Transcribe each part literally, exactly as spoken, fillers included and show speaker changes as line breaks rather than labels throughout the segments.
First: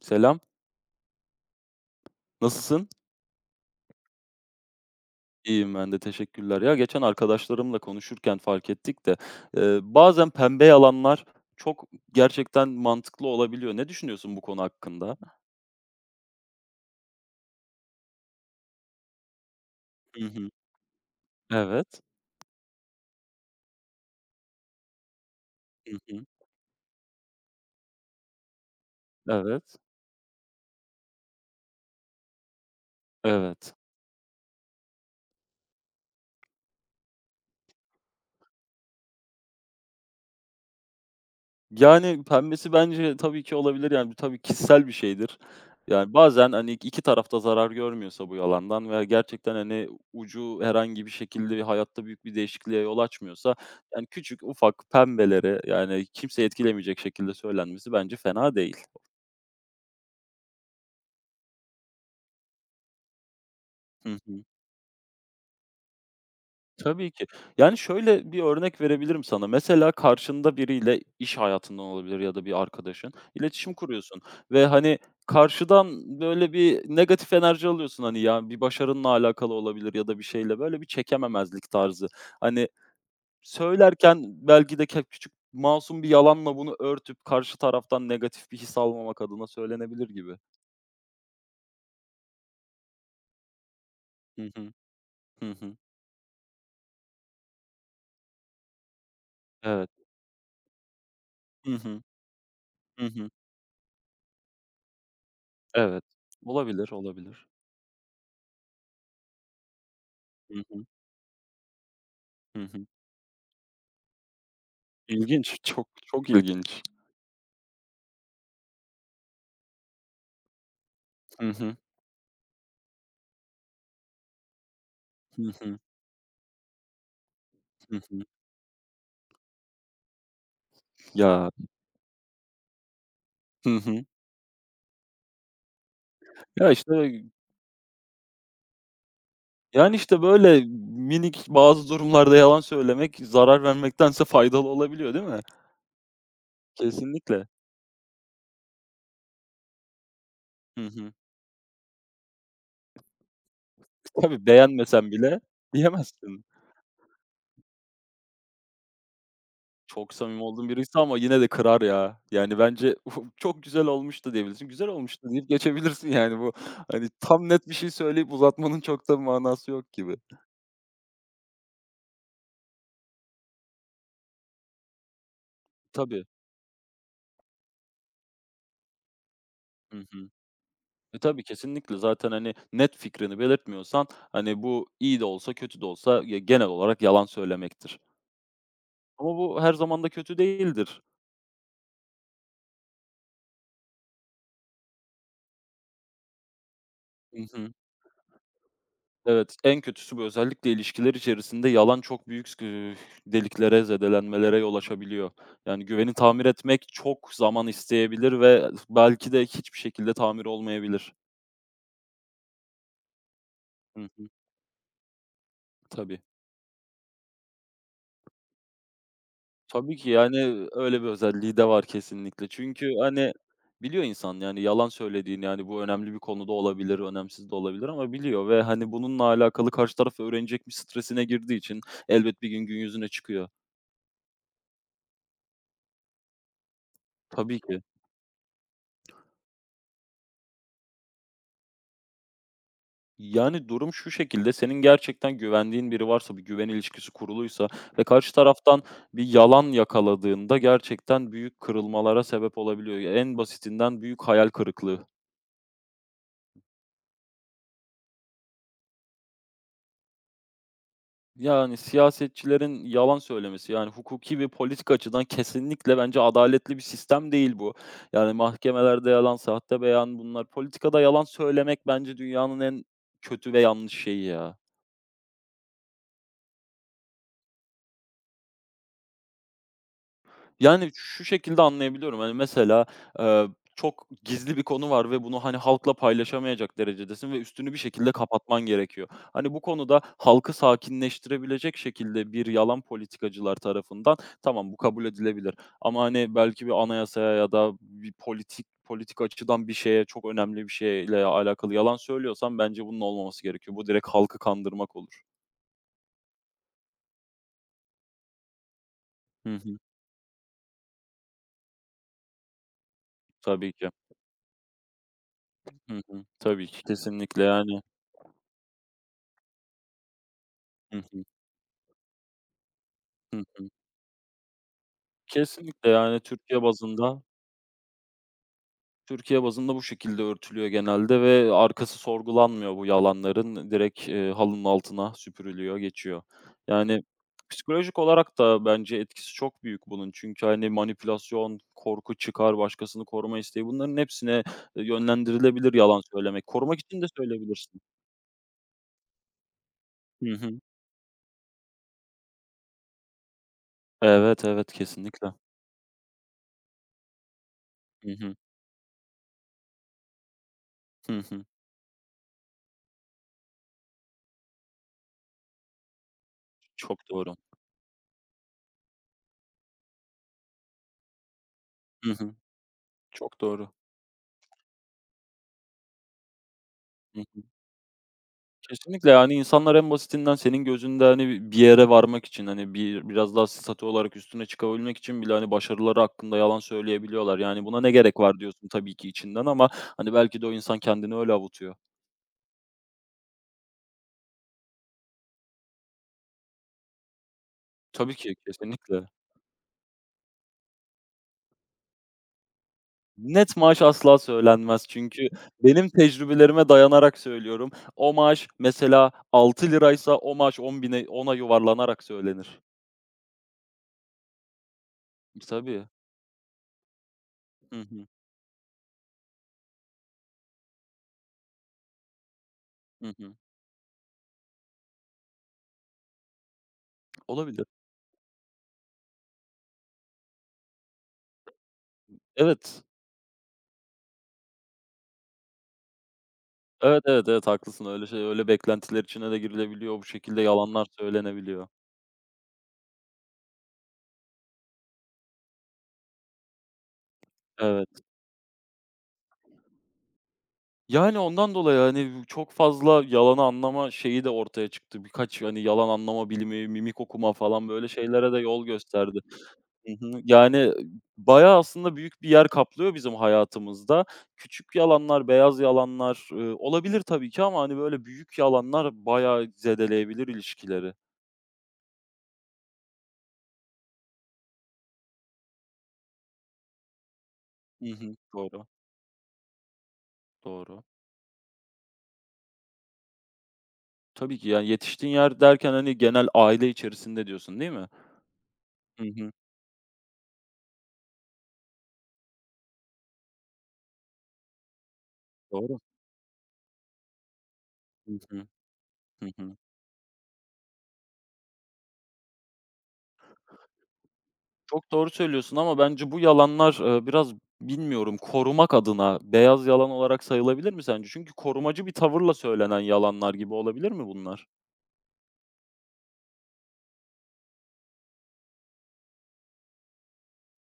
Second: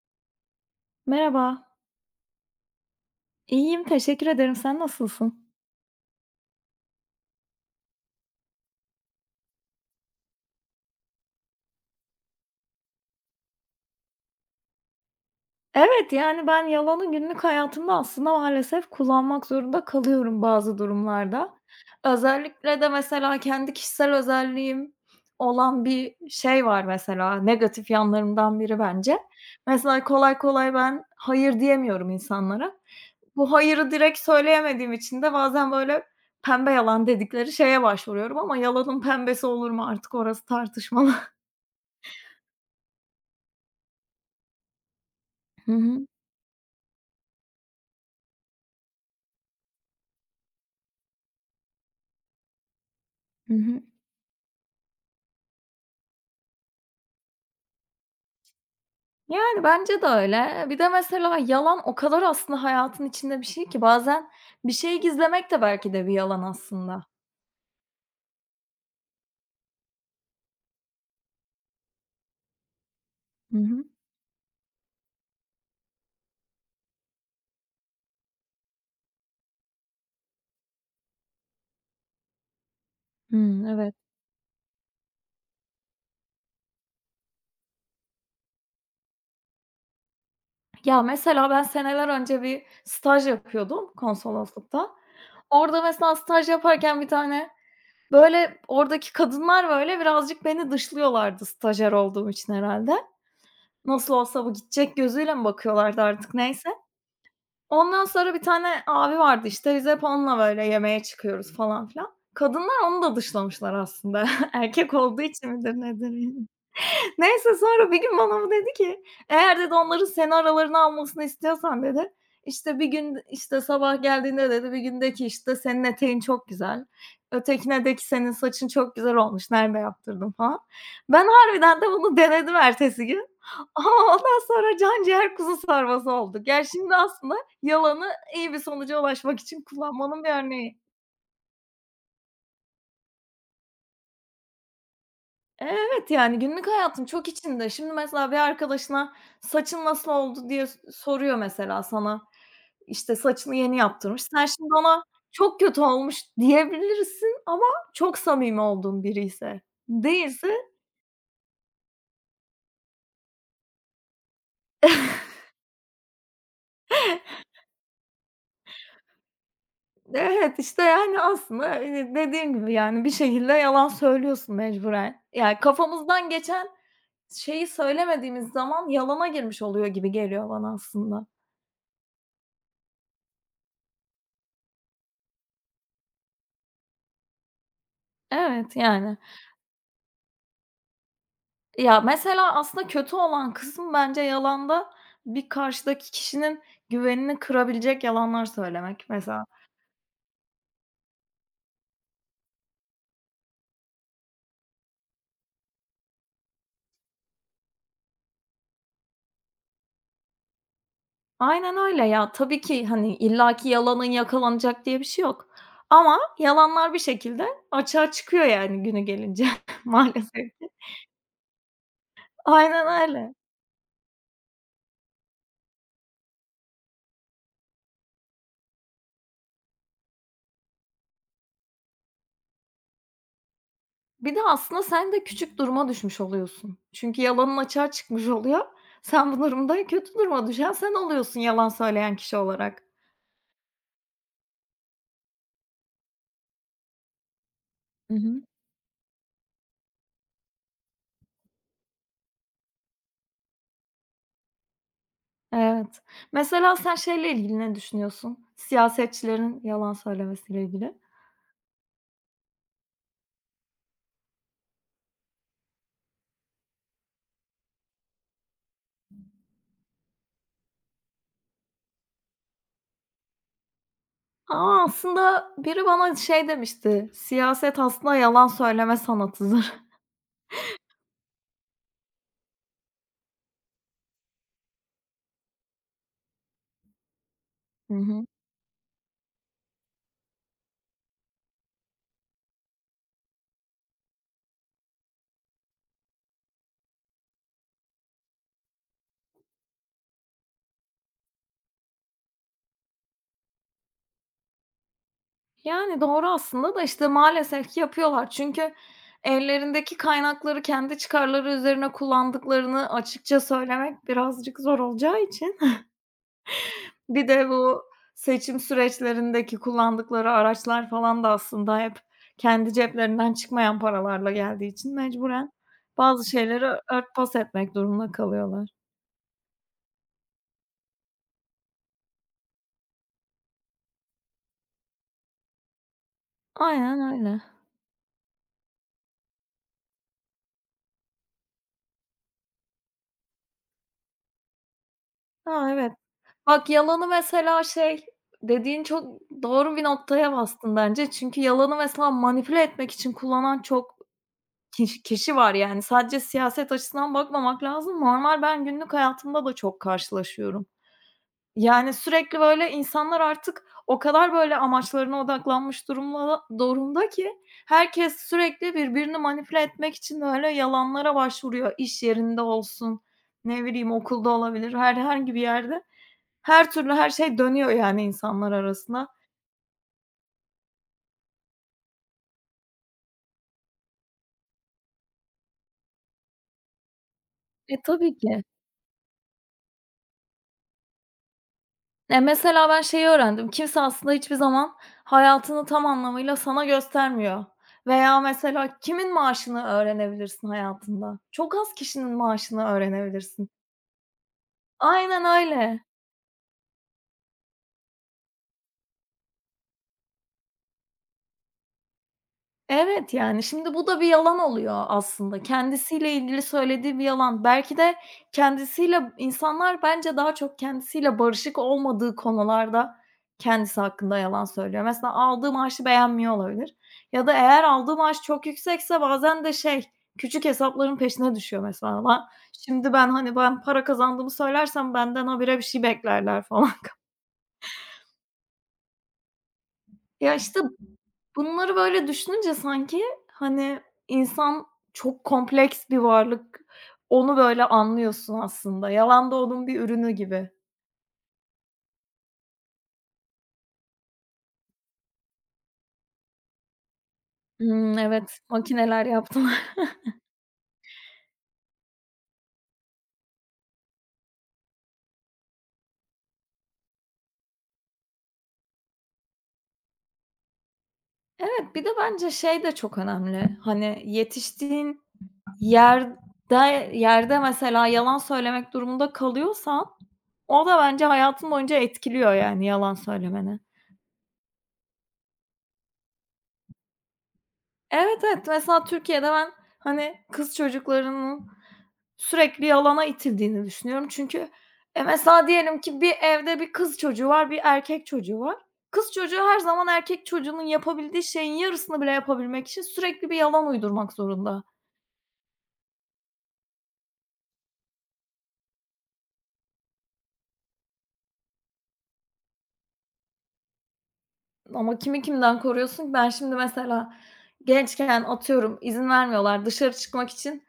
Selam,
Merhaba.
nasılsın?
İyiyim, teşekkür ederim. Sen nasılsın?
İyiyim ben de, teşekkürler. Ya, geçen arkadaşlarımla konuşurken fark ettik de, eee, bazen pembe yalanlar çok gerçekten mantıklı olabiliyor. Ne düşünüyorsun bu konu hakkında?
Evet, yani ben yalanı günlük hayatımda aslında maalesef kullanmak zorunda
Hı
kalıyorum
hı.
bazı durumlarda.
Evet.
Özellikle de mesela kendi kişisel özelliğim olan
Hı
bir
hı.
şey var mesela, negatif yanlarımdan biri bence.
Evet.
Mesela kolay kolay ben hayır diyemiyorum insanlara. Bu
Evet.
hayırı direkt söyleyemediğim için de bazen böyle pembe yalan dedikleri şeye başvuruyorum ama yalanın pembesi olur mu artık orası tartışmalı.
Yani, pembesi bence tabii ki olabilir, yani, bu tabii kişisel bir şeydir.
Hı hı.
Yani, bazen, hani, iki tarafta zarar görmüyorsa bu yalandan veya gerçekten, hani, ucu herhangi bir şekilde bir hayatta büyük bir değişikliğe yol
Hı
açmıyorsa,
hı.
yani, küçük ufak pembelere, yani, kimseyi etkilemeyecek şekilde söylenmesi bence fena değil.
Yani, bence de öyle. Bir de mesela yalan o kadar aslında hayatın içinde bir şey ki
Hı
bazen
hı.
bir şeyi gizlemek de belki de bir yalan aslında.
Tabii ki. Yani, şöyle bir örnek verebilirim sana. Mesela karşında biriyle iş hayatından olabilir ya da bir arkadaşın,
Hı
iletişim
hı.
kuruyorsun ve, hani, karşıdan böyle bir negatif enerji alıyorsun, hani, ya, bir başarınla alakalı olabilir ya da bir şeyle, böyle bir çekememezlik tarzı. Hani,
Hımm, evet.
söylerken belki de ke küçük masum bir yalanla bunu örtüp karşı taraftan negatif bir his almamak adına söylenebilir gibi.
Ya, mesela ben seneler önce bir staj yapıyordum
Hı hı.
konsoloslukta.
Hı hı.
Orada mesela staj yaparken bir tane, böyle, oradaki kadınlar,
Evet.
böyle, birazcık beni dışlıyorlardı
Hı
stajyer
hı.
olduğum için herhâlde.
Hı hı.
Nasıl olsa bu gidecek gözüyle mi bakıyorlardı
Evet.
artık neyse.
Olabilir, olabilir.
Ondan sonra bir tane abi vardı, işte, biz hep onunla
Hı
böyle
hı.
yemeğe çıkıyoruz falan filan.
Hı
Kadınlar
hı.
onu da dışlamışlar aslında. Erkek olduğu için
İlginç,
midir
çok
nedir?
çok ilginç.
Neyse sonra bir gün bana bu dedi ki, "Eğer" dedi, "onların seni aralarına almasını
Hı hı.
istiyorsan" dedi, işte, "Bir gün, işte, sabah geldiğinde" dedi, "Bir gündeki
Hı
işte,
hı.
senin eteğin çok güzel, ötekine de
Hı
ki,
hı.
senin saçın çok güzel olmuş, nerede yaptırdın?" falan. Ben
Ya.
harbiden de bunu denedim ertesi gün
Hı
ama
hı.
ondan sonra canciğer kuzu sarması olduk. Yani
Ya, işte,
şimdi aslında yalanı iyi bir sonuca ulaşmak için
yani, işte,
kullanmanın bir
böyle
örneği.
minik bazı durumlarda yalan söylemek zarar vermektense faydalı olabiliyor, değil mi?
Evet, yani günlük hayatın çok
Kesinlikle.
içinde. Şimdi mesela bir arkadaşına "Saçın nasıl oldu?" diye s
Hı hı.
soruyor mesela sana. İşte, saçını yeni yaptırmış. Sen
Tabii,
şimdi ona
beğenmesen bile
"Çok kötü olmuş."
diyemezsin.
diyebilirsin ama çok samimi olduğun biri ise.
Çok samimi
Değilse.
olduğun biriyse ama yine de kırar ya. Yani, bence "Uf, "Çok güzel olmuştu." diyebilirsin. "Güzel olmuştu." deyip geçebilirsin, yani. Bu, hani, tam net bir şey söyleyip uzatmanın çok da manası yok gibi.
Evet, işte, yani, aslında, eee, dediğim gibi, yani, bir şekilde yalan söylüyorsun mecburen. Yani,
Tabii.
kafamızdan geçen şeyi söylemediğimiz zaman yalana girmiş oluyor
Hı
gibi
hı.
geliyor bana
E,
aslında.
tabii kesinlikle zaten, hani, net fikrini belirtmiyorsan, hani, bu iyi de olsa kötü de olsa ya genel olarak yalan söylemektir.
Evet, yani.
Ama bu her zaman da kötü değildir.
Ya, mesela aslında kötü olan kısım bence yalanda bir karşıdaki kişinin güvenini
Hı hı.
kırabilecek yalanlar söylemek mesela.
Evet, en kötüsü bu. Özellikle ilişkiler içerisinde yalan çok büyük s deliklere, zedelenmelere yol açabiliyor. Yani güveni tamir etmek çok zaman isteyebilir ve belki de hiçbir şekilde tamir olmayabilir.
Aynen öyle ya. Tabii ki, hani, illaki
Hı
yalanın
hı.
yakalanacak diye bir şey yok ama
Tabii.
yalanlar bir şekilde açığa çıkıyor yani günü gelince
Tabii ki,
maalesef.
yani, öyle bir özelliği de var kesinlikle.
Aynen
Çünkü, hani,
öyle.
biliyor insan, yani, yalan söylediğini, yani, bu önemli bir konuda olabilir, önemsiz de olabilir ama biliyor ve, hani, bununla alakalı karşı taraf öğrenecekmiş stresine girdiği için elbet bir gün, gün yüzüne çıkıyor.
Bir de aslında sen de küçük duruma düşmüş oluyorsun. Çünkü yalanın
Tabii ki.
açığa çıkmış oluyor. Sen bu durumda kötü duruma düşen sen oluyorsun yalan söyleyen kişi olarak.
Yani, durum şu şekilde, senin gerçekten güvendiğin biri varsa, bir güven ilişkisi kuruluysa ve karşı taraftan bir yalan yakaladığında gerçekten büyük kırılmalara sebep olabiliyor. en basitinden büyük hayal kırıklığı.
Evet. Mesela sen şeyle ilgili ne düşünüyorsun? Siyasetçilerin yalan söylemesiyle ilgili.
Yani, siyasetçilerin yalan söylemesi, yani, hukuki ve politik açıdan kesinlikle bence adaletli bir sistem değil bu. Yani, mahkemelerde yalan, sahte beyan bunlar. Politikada yalan söylemek bence dünyanın en kötü ve yanlış şeyi ya.
Ama aslında biri bana şey demişti, "Siyaset aslında yalan söyleme sanatıdır."
Yani, şu şekilde anlayabiliyorum. Hani, mesela, eee, çok gizli bir konu var ve bunu, hani, halkla paylaşamayacak derecedesin ve üstünü bir
Hı
şekilde
hı.
kapatman gerekiyor. Hani, bu konuda halkı sakinleştirebilecek şekilde bir yalan politikacılar tarafından tamam, bu kabul edilebilir ama, hani, belki bir anayasaya ya da bir politik politik açıdan bir şeye, çok önemli bir şeyle alakalı yalan söylüyorsan bence bunun olmaması gerekiyor. Bu direkt halkı kandırmak olur.
Yani doğru aslında da işte maalesef ki yapıyorlar. Çünkü
Hı hı.
ellerindeki kaynakları kendi çıkarları üzerine kullandıklarını açıkça
Tabii ki.
söylemek birazcık zor olacağı için.
Hı hı. Tabii ki.
Bir
Kesinlikle,
de
yani.
bu seçim süreçlerindeki kullandıkları araçlar falan
hı.
da aslında hep kendi ceplerinden
Hı hı.
çıkmayan paralarla geldiği için mecburen
Kesinlikle, yani,
bazı
Türkiye
şeyleri
bazında
örtbas etmek durumunda kalıyorlar.
Türkiye bazında bu şekilde örtülüyor genelde ve arkası sorgulanmıyor bu yalanların. Direkt, eee, halının altına süpürülüyor, geçiyor.
Aynen
Yani,
öyle.
psikolojik olarak da bence etkisi çok büyük bunun. Çünkü, hani, manipülasyon, korku, çıkar, başkasını koruma isteği bunların hepsine, eee,
A,
yönlendirilebilir
evet.
yalan söylemek.
Bak
Korumak için
yalanı
de
mesela
söyleyebilirsin.
şey, dediğin çok doğru bir
Hı
noktaya
hı.
bastın bence. Çünkü yalanı mesela manipüle etmek için kullanan çok
Evet, evet,
kiş
kesinlikle.
kişi var yani. Sadece siyaset açısından bakmamak lazım.
Hı hı.
Normal ben günlük hayatımda da çok karşılaşıyorum.
Hı hı.
Yani, sürekli, böyle, insanlar artık o kadar, böyle, amaçlarına odaklanmış durumla durumda
Çok doğru.
ki herkes sürekli birbirini manipüle etmek için, böyle, yalanlara başvuruyor. İş
Hı hı.
yerinde olsun,
Çok
ne
doğru.
bileyim, okulda olabilir, herhangi bir yerde her türlü her
Hı
şey
hı.
dönüyor, yani, insanlar arasında.
Kesinlikle, yani, insanlar en basitinden senin gözünde, hani, bir yere varmak için, hani, bir biraz daha statü olarak üstüne çıkabilmek için bile, hani, başarıları hakkında yalan söyleyebiliyorlar. Yani,
E,
buna ne
tabii
gerek var
ki.
diyorsun tabii ki içinden ama, hani, belki de o insan kendini öyle avutuyor.
Ya, mesela ben şeyi öğrendim, kimse aslında hiçbir zaman hayatını tam anlamıyla sana göstermiyor
Tabii
veya
ki,
mesela
kesinlikle.
kimin maaşını öğrenebilirsin hayatında? Çok az kişinin maaşını öğrenebilirsin.
Net maaş asla söylenmez
Aynen
çünkü
öyle.
benim tecrübelerime dayanarak söylüyorum. O maaş mesela altı liraysa o maaş on bine ona yuvarlanarak söylenir.
Evet, yani, şimdi bu da bir yalan oluyor aslında.
Tabii.
Kendisiyle ilgili söylediği bir yalan. Belki
Hı
de
hı.
kendisiyle insanlar bence daha çok kendisiyle barışık olmadığı konularda
Hı hı.
kendisi hakkında yalan söylüyor. Mesela aldığı maaşı beğenmiyor olabilir ya da eğer
Olabilir.
aldığı maaş çok yüksekse bazen de şey, küçük hesapların peşine düşüyor mesela. "Lan,
Evet.
şimdi ben, hani, ben para kazandığımı söylersem benden habire bir şey beklerler." falan.
Evet, evet, evet, haklısın. Öyle şey öyle beklentiler içine de girilebiliyor. Bu
Ya,
şekilde
işte,
yalanlar söylenebiliyor.
bunları böyle düşününce sanki, hani, insan çok kompleks bir varlık. Onu böyle
Evet.
anlıyorsun aslında. Yalan da onun bir ürünü gibi.
Yani, ondan dolayı, hani, çok fazla yalanı anlama şeyi de ortaya çıktı. Birkaç, hani, yalan anlama bilimi, mimik okuma falan böyle
Hımm,
şeylere de
evet,
yol
makineler
gösterdi.
yaptılar.
Hı hı. Yani, bayağı aslında büyük bir yer kaplıyor bizim hayatımızda. Küçük yalanlar, beyaz yalanlar, ııı, olabilir tabii ki ama, hani, böyle büyük yalanlar bayağı zedeleyebilir ilişkileri.
Evet, bir de bence şey de çok önemli. Hani, yetiştiğin yerde yerde mesela
Hı hı.
yalan
Doğru,
söylemek durumunda kalıyorsan o da
doğru.
bence hayatın boyunca etkiliyor, yani, yalan söylemeni.
Tabii ki, yani, yetiştiğin yer derken, hani, genel aile içerisinde diyorsun, değil mi?
Evet, evet. Mesela
Hı
Türkiye'de
hı.
ben, hani, kız çocuklarının sürekli yalana itildiğini düşünüyorum. Çünkü, e, mesela
Doğru.
diyelim ki bir evde bir kız çocuğu var, bir erkek
Hı
çocuğu
hı.
var. Kız
Hı
çocuğu
hı.
her zaman erkek çocuğunun yapabildiği şeyin yarısını bile yapabilmek için sürekli bir yalan uydurmak zorunda.
Çok doğru söylüyorsun ama bence bu yalanlar, eee, biraz bilmiyorum, korumak adına beyaz yalan olarak sayılabilir mi sence? Çünkü korumacı bir tavırla söylenen yalanlar gibi olabilir mi bunlar?
Ama kimi kimden koruyorsun ki? Ben şimdi mesela gençken, atıyorum, izin vermiyorlar dışarı çıkmak için.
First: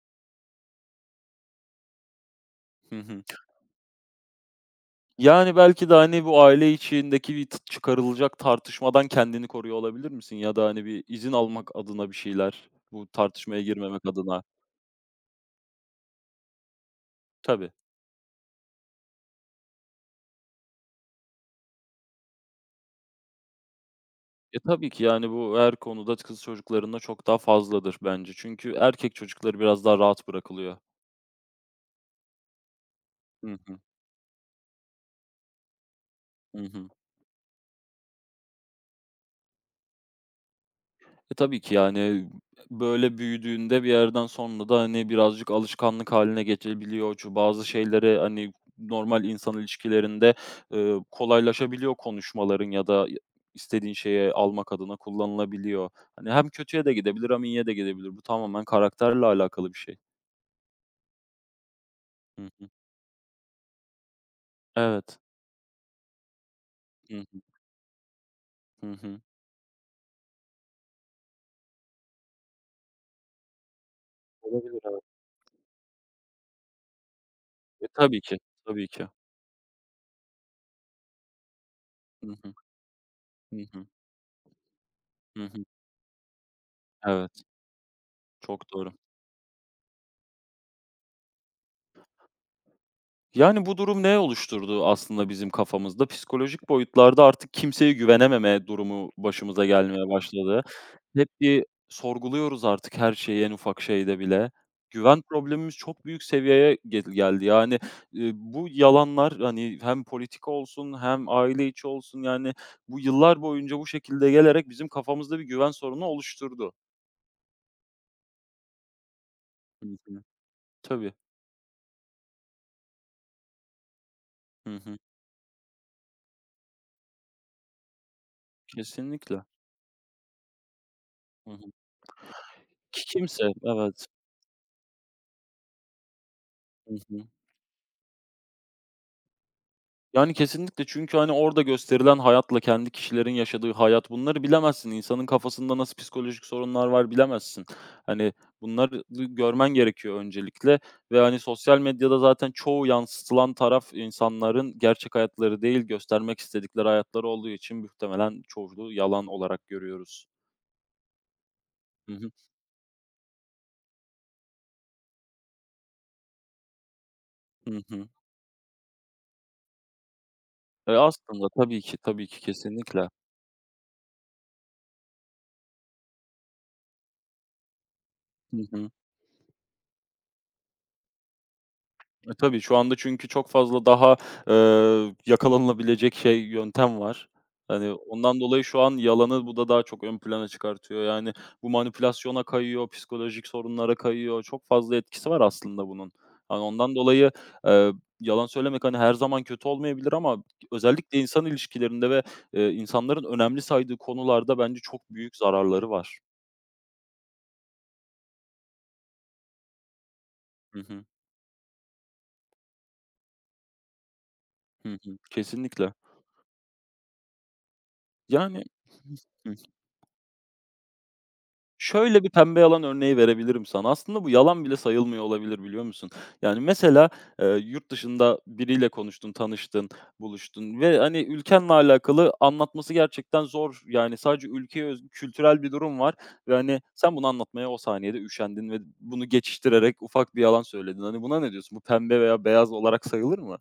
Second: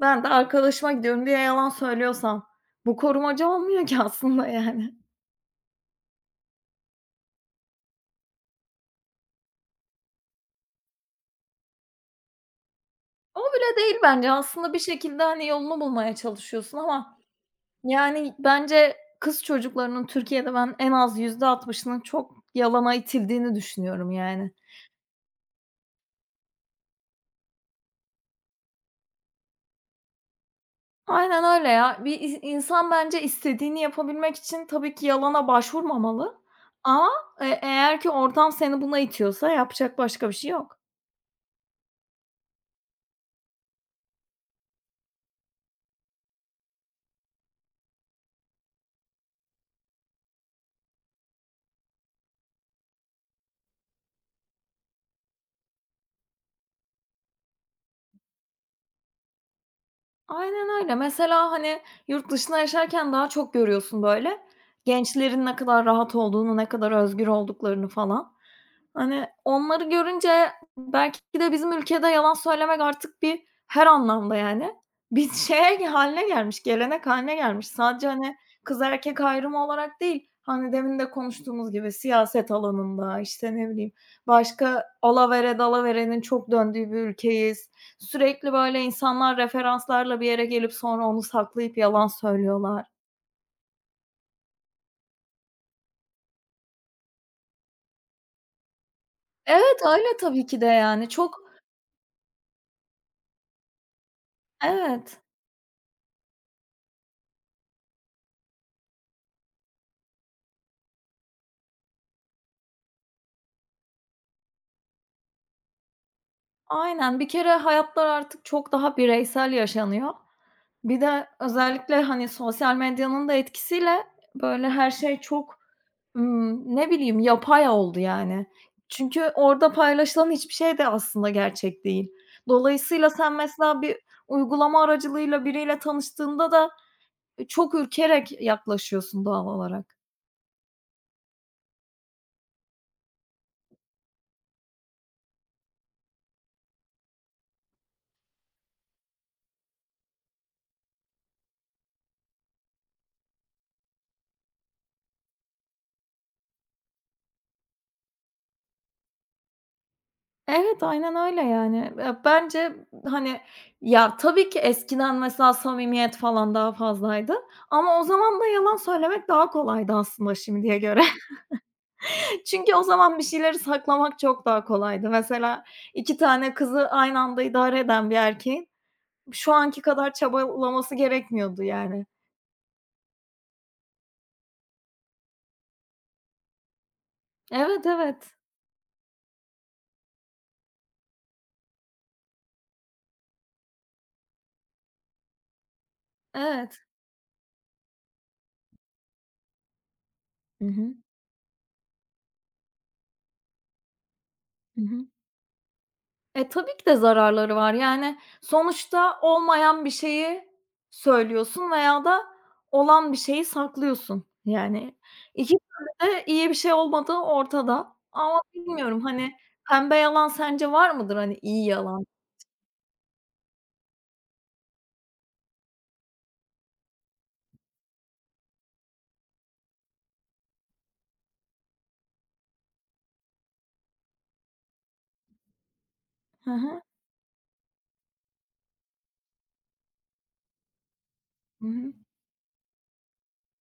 Ben de arkadaşıma gidiyorum diye yalan söylüyorsam bu
Hı hı.
korumacı olmuyor ki aslında yani.
Yani, belki de, hani, bu aile içindeki bir t çıkarılacak tartışmadan kendini koruyor olabilir misin ya da, hani, bir izin almak adına bir şeyler, bu
O
tartışmaya
bile değil
girmemek
bence.
adına.
Aslında bir şekilde, hani, yolunu bulmaya çalışıyorsun ama,
Tabii.
yani, bence kız çocuklarının Türkiye'de ben en az yüzde altmışının çok yalana itildiğini düşünüyorum, yani.
E, tabii ki, yani, bu her konuda kız çocuklarında çok daha fazladır bence. Çünkü erkek çocukları biraz daha rahat bırakılıyor.
Aynen öyle ya. Bir is insan bence
Hı hı.
istediğini yapabilmek için tabii ki yalana başvurmamalı
Hı hı.
ama, eee, eğer ki ortam seni buna itiyorsa yapacak başka bir şey yok.
E, tabii ki, yani, böyle büyüdüğünde bir yerden sonra da, hani, birazcık alışkanlık haline gelebiliyor. Çu bazı şeylere, hani, normal insan ilişkilerinde, eee, kolaylaşabiliyor konuşmaların ya da istediğin şeye almak adına kullanılabiliyor. Hani, hem kötüye de gidebilir hem iyiye de gidebilir. Bu tamamen karakterle alakalı bir şey.
Aynen öyle. Mesela, hani, yurt
Hı
dışında
hı.
yaşarken daha çok görüyorsun böyle.
Evet.
Gençlerin ne kadar rahat olduğunu, ne kadar
Hı
özgür
hı.
olduklarını falan.
Hı hı.
Hani, onları görünce belki de bizim ülkede yalan söylemek artık bir her anlamda yani
Olabilir, evet.
bir şey hâline gelmiş, gelenek hâline gelmiş.
E,
Sadece,
tabii
hani,
ki,
kız
tabii ki.
erkek ayrımı olarak değil, hani, demin de konuştuğumuz gibi
Hı
siyaset
hı.
alanında, işte,
Hı
ne
hı.
bileyim, başka
Hı
alavere
hı.
dalaverenin çok döndüğü bir
Evet,
ülkeyiz. Sürekli
çok
böyle
doğru.
insanlar referanslarla bir yere gelip sonra onu saklayıp yalan söylüyorlar.
Yani, bu durum ne oluşturdu aslında bizim kafamızda? Psikolojik boyutlarda artık kimseye güvenememe durumu başımıza
Evet,
gelmeye
öyle tabii ki
başladı.
de yani.
Hep
Çok.
bir sorguluyoruz artık her şeyi, en ufak şeyde bile.
Evet,
Güven problemimiz çok büyük seviyeye gel geldi. Yani, eee, bu yalanlar, hani, hem politika olsun hem aile içi olsun, yani, bu yıllar boyunca bu şekilde gelerek bizim kafamızda bir güven sorunu oluşturdu.
aynen. Bir kere hayatlar artık çok daha bireysel
Hı
yaşanıyor.
hı.
Bir
Tabii.
de özellikle, hani, sosyal medyanın da etkisiyle böyle
Hı
her
hı.
şey çok, ımm, ne bileyim, yapay oldu yani. Çünkü
Kesinlikle.
orada paylaşılan hiçbir şey de aslında
Hı hı.
gerçek değil.
Ki
Dolayısıyla sen
kimse,
mesela bir
evet.
uygulama aracılığıyla biriyle tanıştığında da
Hı hı.
çok ürkerek yaklaşıyorsun doğal olarak.
Yani kesinlikle çünkü, hani, orada gösterilen hayatla kendi kişilerin yaşadığı hayat, bunları bilemezsin. İnsanın kafasında nasıl psikolojik sorunlar var bilemezsin. Hani, bunları görmen gerekiyor öncelikle ve, hani, sosyal medyada zaten çoğu yansıtılan taraf insanların gerçek hayatları değil, göstermek istedikleri hayatları olduğu için muhtemelen çoğunluğu yalan olarak görüyoruz.
Evet, aynen öyle yani.
Hı
Eee,
hı.
bence, hani, ya, tabii ki eskiden mesela samimiyet falan daha fazlaydı
Hı
ama o
hı.
zaman da yalan söylemek daha kolaydı aslında şimdiye
E,
göre.
aslında tabii ki, tabii ki
Çünkü o
kesinlikle.
zaman bir şeyleri saklamak çok daha kolaydı. Mesela iki tane kızı aynı anda idare eden bir
Hı
erkeğin
hı.
şu anki kadar çabalaması gerekmiyordu yani.
E, tabii şu anda çünkü çok fazla daha, eee, yakalanılabilecek şey, yöntem var.
Evet,
Hani,
evet.
ondan dolayı şu an yalanı bu da daha çok ön plana çıkartıyor. Yani bu manipülasyona kayıyor, psikolojik sorunlara kayıyor. Çok fazla etkisi var aslında bunun. Hani,
Evet.
ondan dolayı, eee, yalan söylemek, hani, her zaman kötü olmayabilir ama
Hı hı.
özellikle insan ilişkilerinde ve, eee, insanların önemli saydığı konularda bence
Hı
çok
hı.
büyük zararları var.
E, tabii ki de zararları var. Yani, sonuçta olmayan bir şeyi
Hı hı.
söylüyorsun veya da olan bir şeyi saklıyorsun.
Hı
Yani,
hı.
iki
Kesinlikle.
türlü de iyi bir şey olmadığı ortada ama
Yani
bilmiyorum, hani, pembe yalan sence var mıdır, hani, iyi yalan?
Şöyle bir pembe yalan örneği verebilirim sana. Aslında bu yalan bile sayılmıyor olabilir, biliyor musun? Yani mesela, eee, yurt dışında biriyle konuştun, tanıştın, buluştun ve, hani, ülkenle alakalı anlatması gerçekten zor. Yani sadece ülkeye özgü kültürel bir durum var
Hı
ve,
hı.
hani, sen bunu anlatmaya o saniyede üşendin ve bunu geçiştirerek ufak bir yalan söyledin. Hani, buna ne
Hı
diyorsun? Bu
hı.
pembe veya beyaz olarak sayılır mı?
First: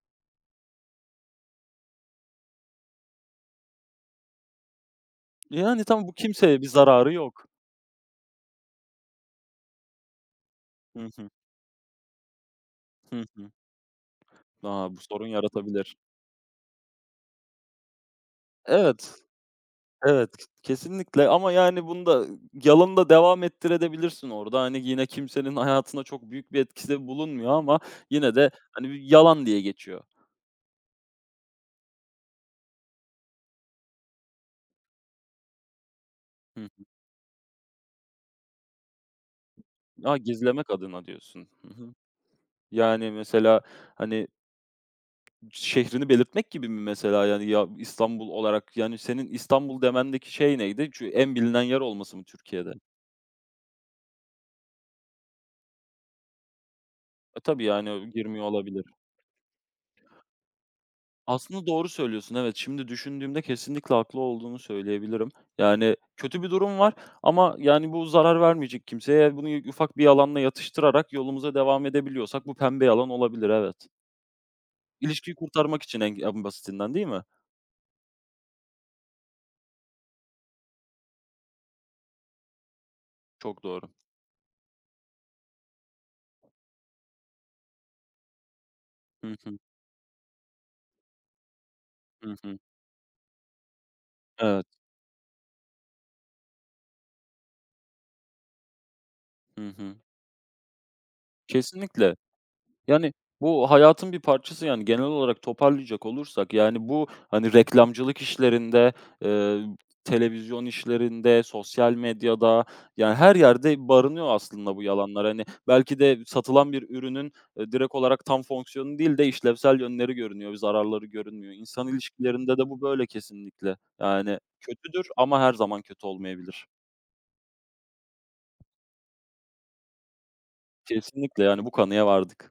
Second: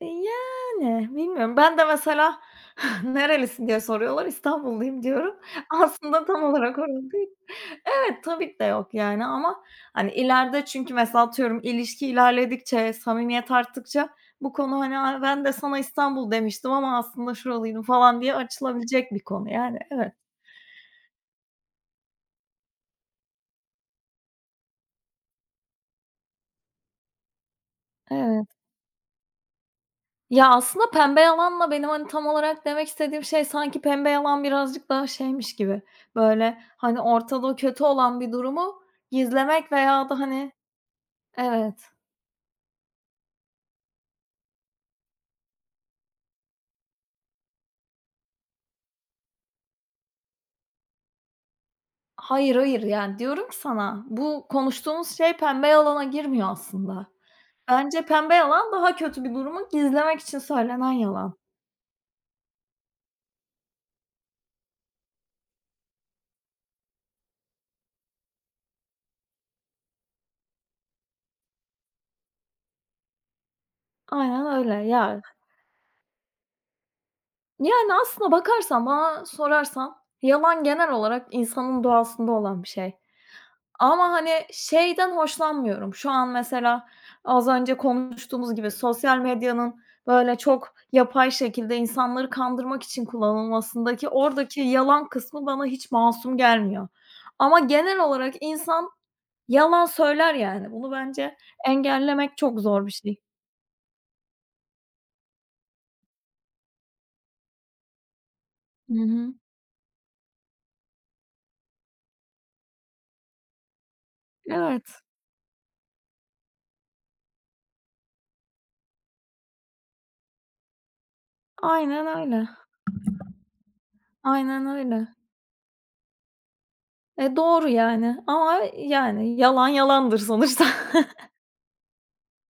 E, yani, bilmiyorum. Ben de mesela nerelisin diye soruyorlar, İstanbulluyum diyorum.
Yani, tam bu
Aslında tam
kimseye bir
olarak orası.
zararı yok.
Evet, tabii ki de yok yani ama, hani, ileride çünkü
Hı
mesela
hı.
atıyorum ilişki ilerledikçe,
Hı hı.
samimiyet arttıkça bu konu,
A,
hani,
bu
"A,
sorun
ben de sana
yaratabilir.
İstanbul demiştim ama aslında şuralıydım." falan diye açılabilecek
Evet.
bir konu yani. Evet,
Evet, kesinlikle ama yani bunda yalanı da devam ettirebilirsin orada. Hani, yine kimsenin hayatına çok büyük bir etkisi bulunmuyor ama yine
evet.
de, hani, bir yalan diye geçiyor.
Ya, aslında pembe yalanla benim, hani, tam olarak demek istediğim şey sanki pembe yalan birazcık daha şeymiş gibi, böyle,
Hı.
hani, ortada kötü olan bir durumu gizlemek veya
A,
da, hani.
gizlemek adına diyorsun. Hı
Evet.
hı. Yani, mesela, hani, şehrini belirtmek gibi mi mesela? Yani, ya, İstanbul olarak, yani, senin İstanbul demendeki şey neydi? Çünkü en bilinen yer olması mı
Hayır,
Türkiye'de?
hayır, yani, diyorum ki sana, bu konuştuğumuz şey pembe yalana girmiyor aslında.
E, tabii,
Bence
yani,
pembe
girmiyor
yalan
olabilir.
daha kötü bir durumu gizlemek için söylenen yalan.
Aslında doğru söylüyorsun, evet. Şimdi düşündüğümde kesinlikle haklı olduğunu söyleyebilirim. Yani, kötü bir durum var ama, yani, bu zarar vermeyecek kimseye. Eğer bunu ufak bir yalanla yatıştırarak yolumuza devam edebiliyorsak bu pembe yalan olabilir, evet.
Aynen öyle. Ya,
İlişkiyi kurtarmak için en en basitinden, değil mi?
yani aslına bakarsan, bana sorarsan yalan genel olarak insanın doğasında olan bir şey.
Çok doğru.
Ama, hani, şeyden hoşlanmıyorum. Şu an mesela az önce konuştuğumuz gibi sosyal
Hı hı.
medyanın böyle çok yapay şekilde insanları
Hı hı.
kandırmak için kullanılmasındaki oradaki
Evet.
yalan kısmı bana hiç masum gelmiyor. Ama genel olarak insan
Hı
yalan
hı.
söyler yani. Bunu bence
Kesinlikle.
engellemek çok zor bir
Yani,
şey.
bu hayatın bir parçası, yani, genel olarak toparlayacak olursak, yani, bu, hani, reklamcılık işlerinde,
Hı hı.
eee, televizyon işlerinde, sosyal medyada, yani, her yerde barınıyor aslında
Evet,
bu yalanlar. Hani, belki de satılan bir ürünün, eee, direkt olarak tam fonksiyonu değil de işlevsel yönleri görünüyor, zararları görünmüyor. İnsan
aynen öyle,
ilişkilerinde de bu böyle kesinlikle. Yani,
aynen
kötüdür
öyle.
ama her zaman kötü olmayabilir.
E, doğru yani ama yani yalan yalandır sonuçta.
Kesinlikle, yani, bu kanıya vardık.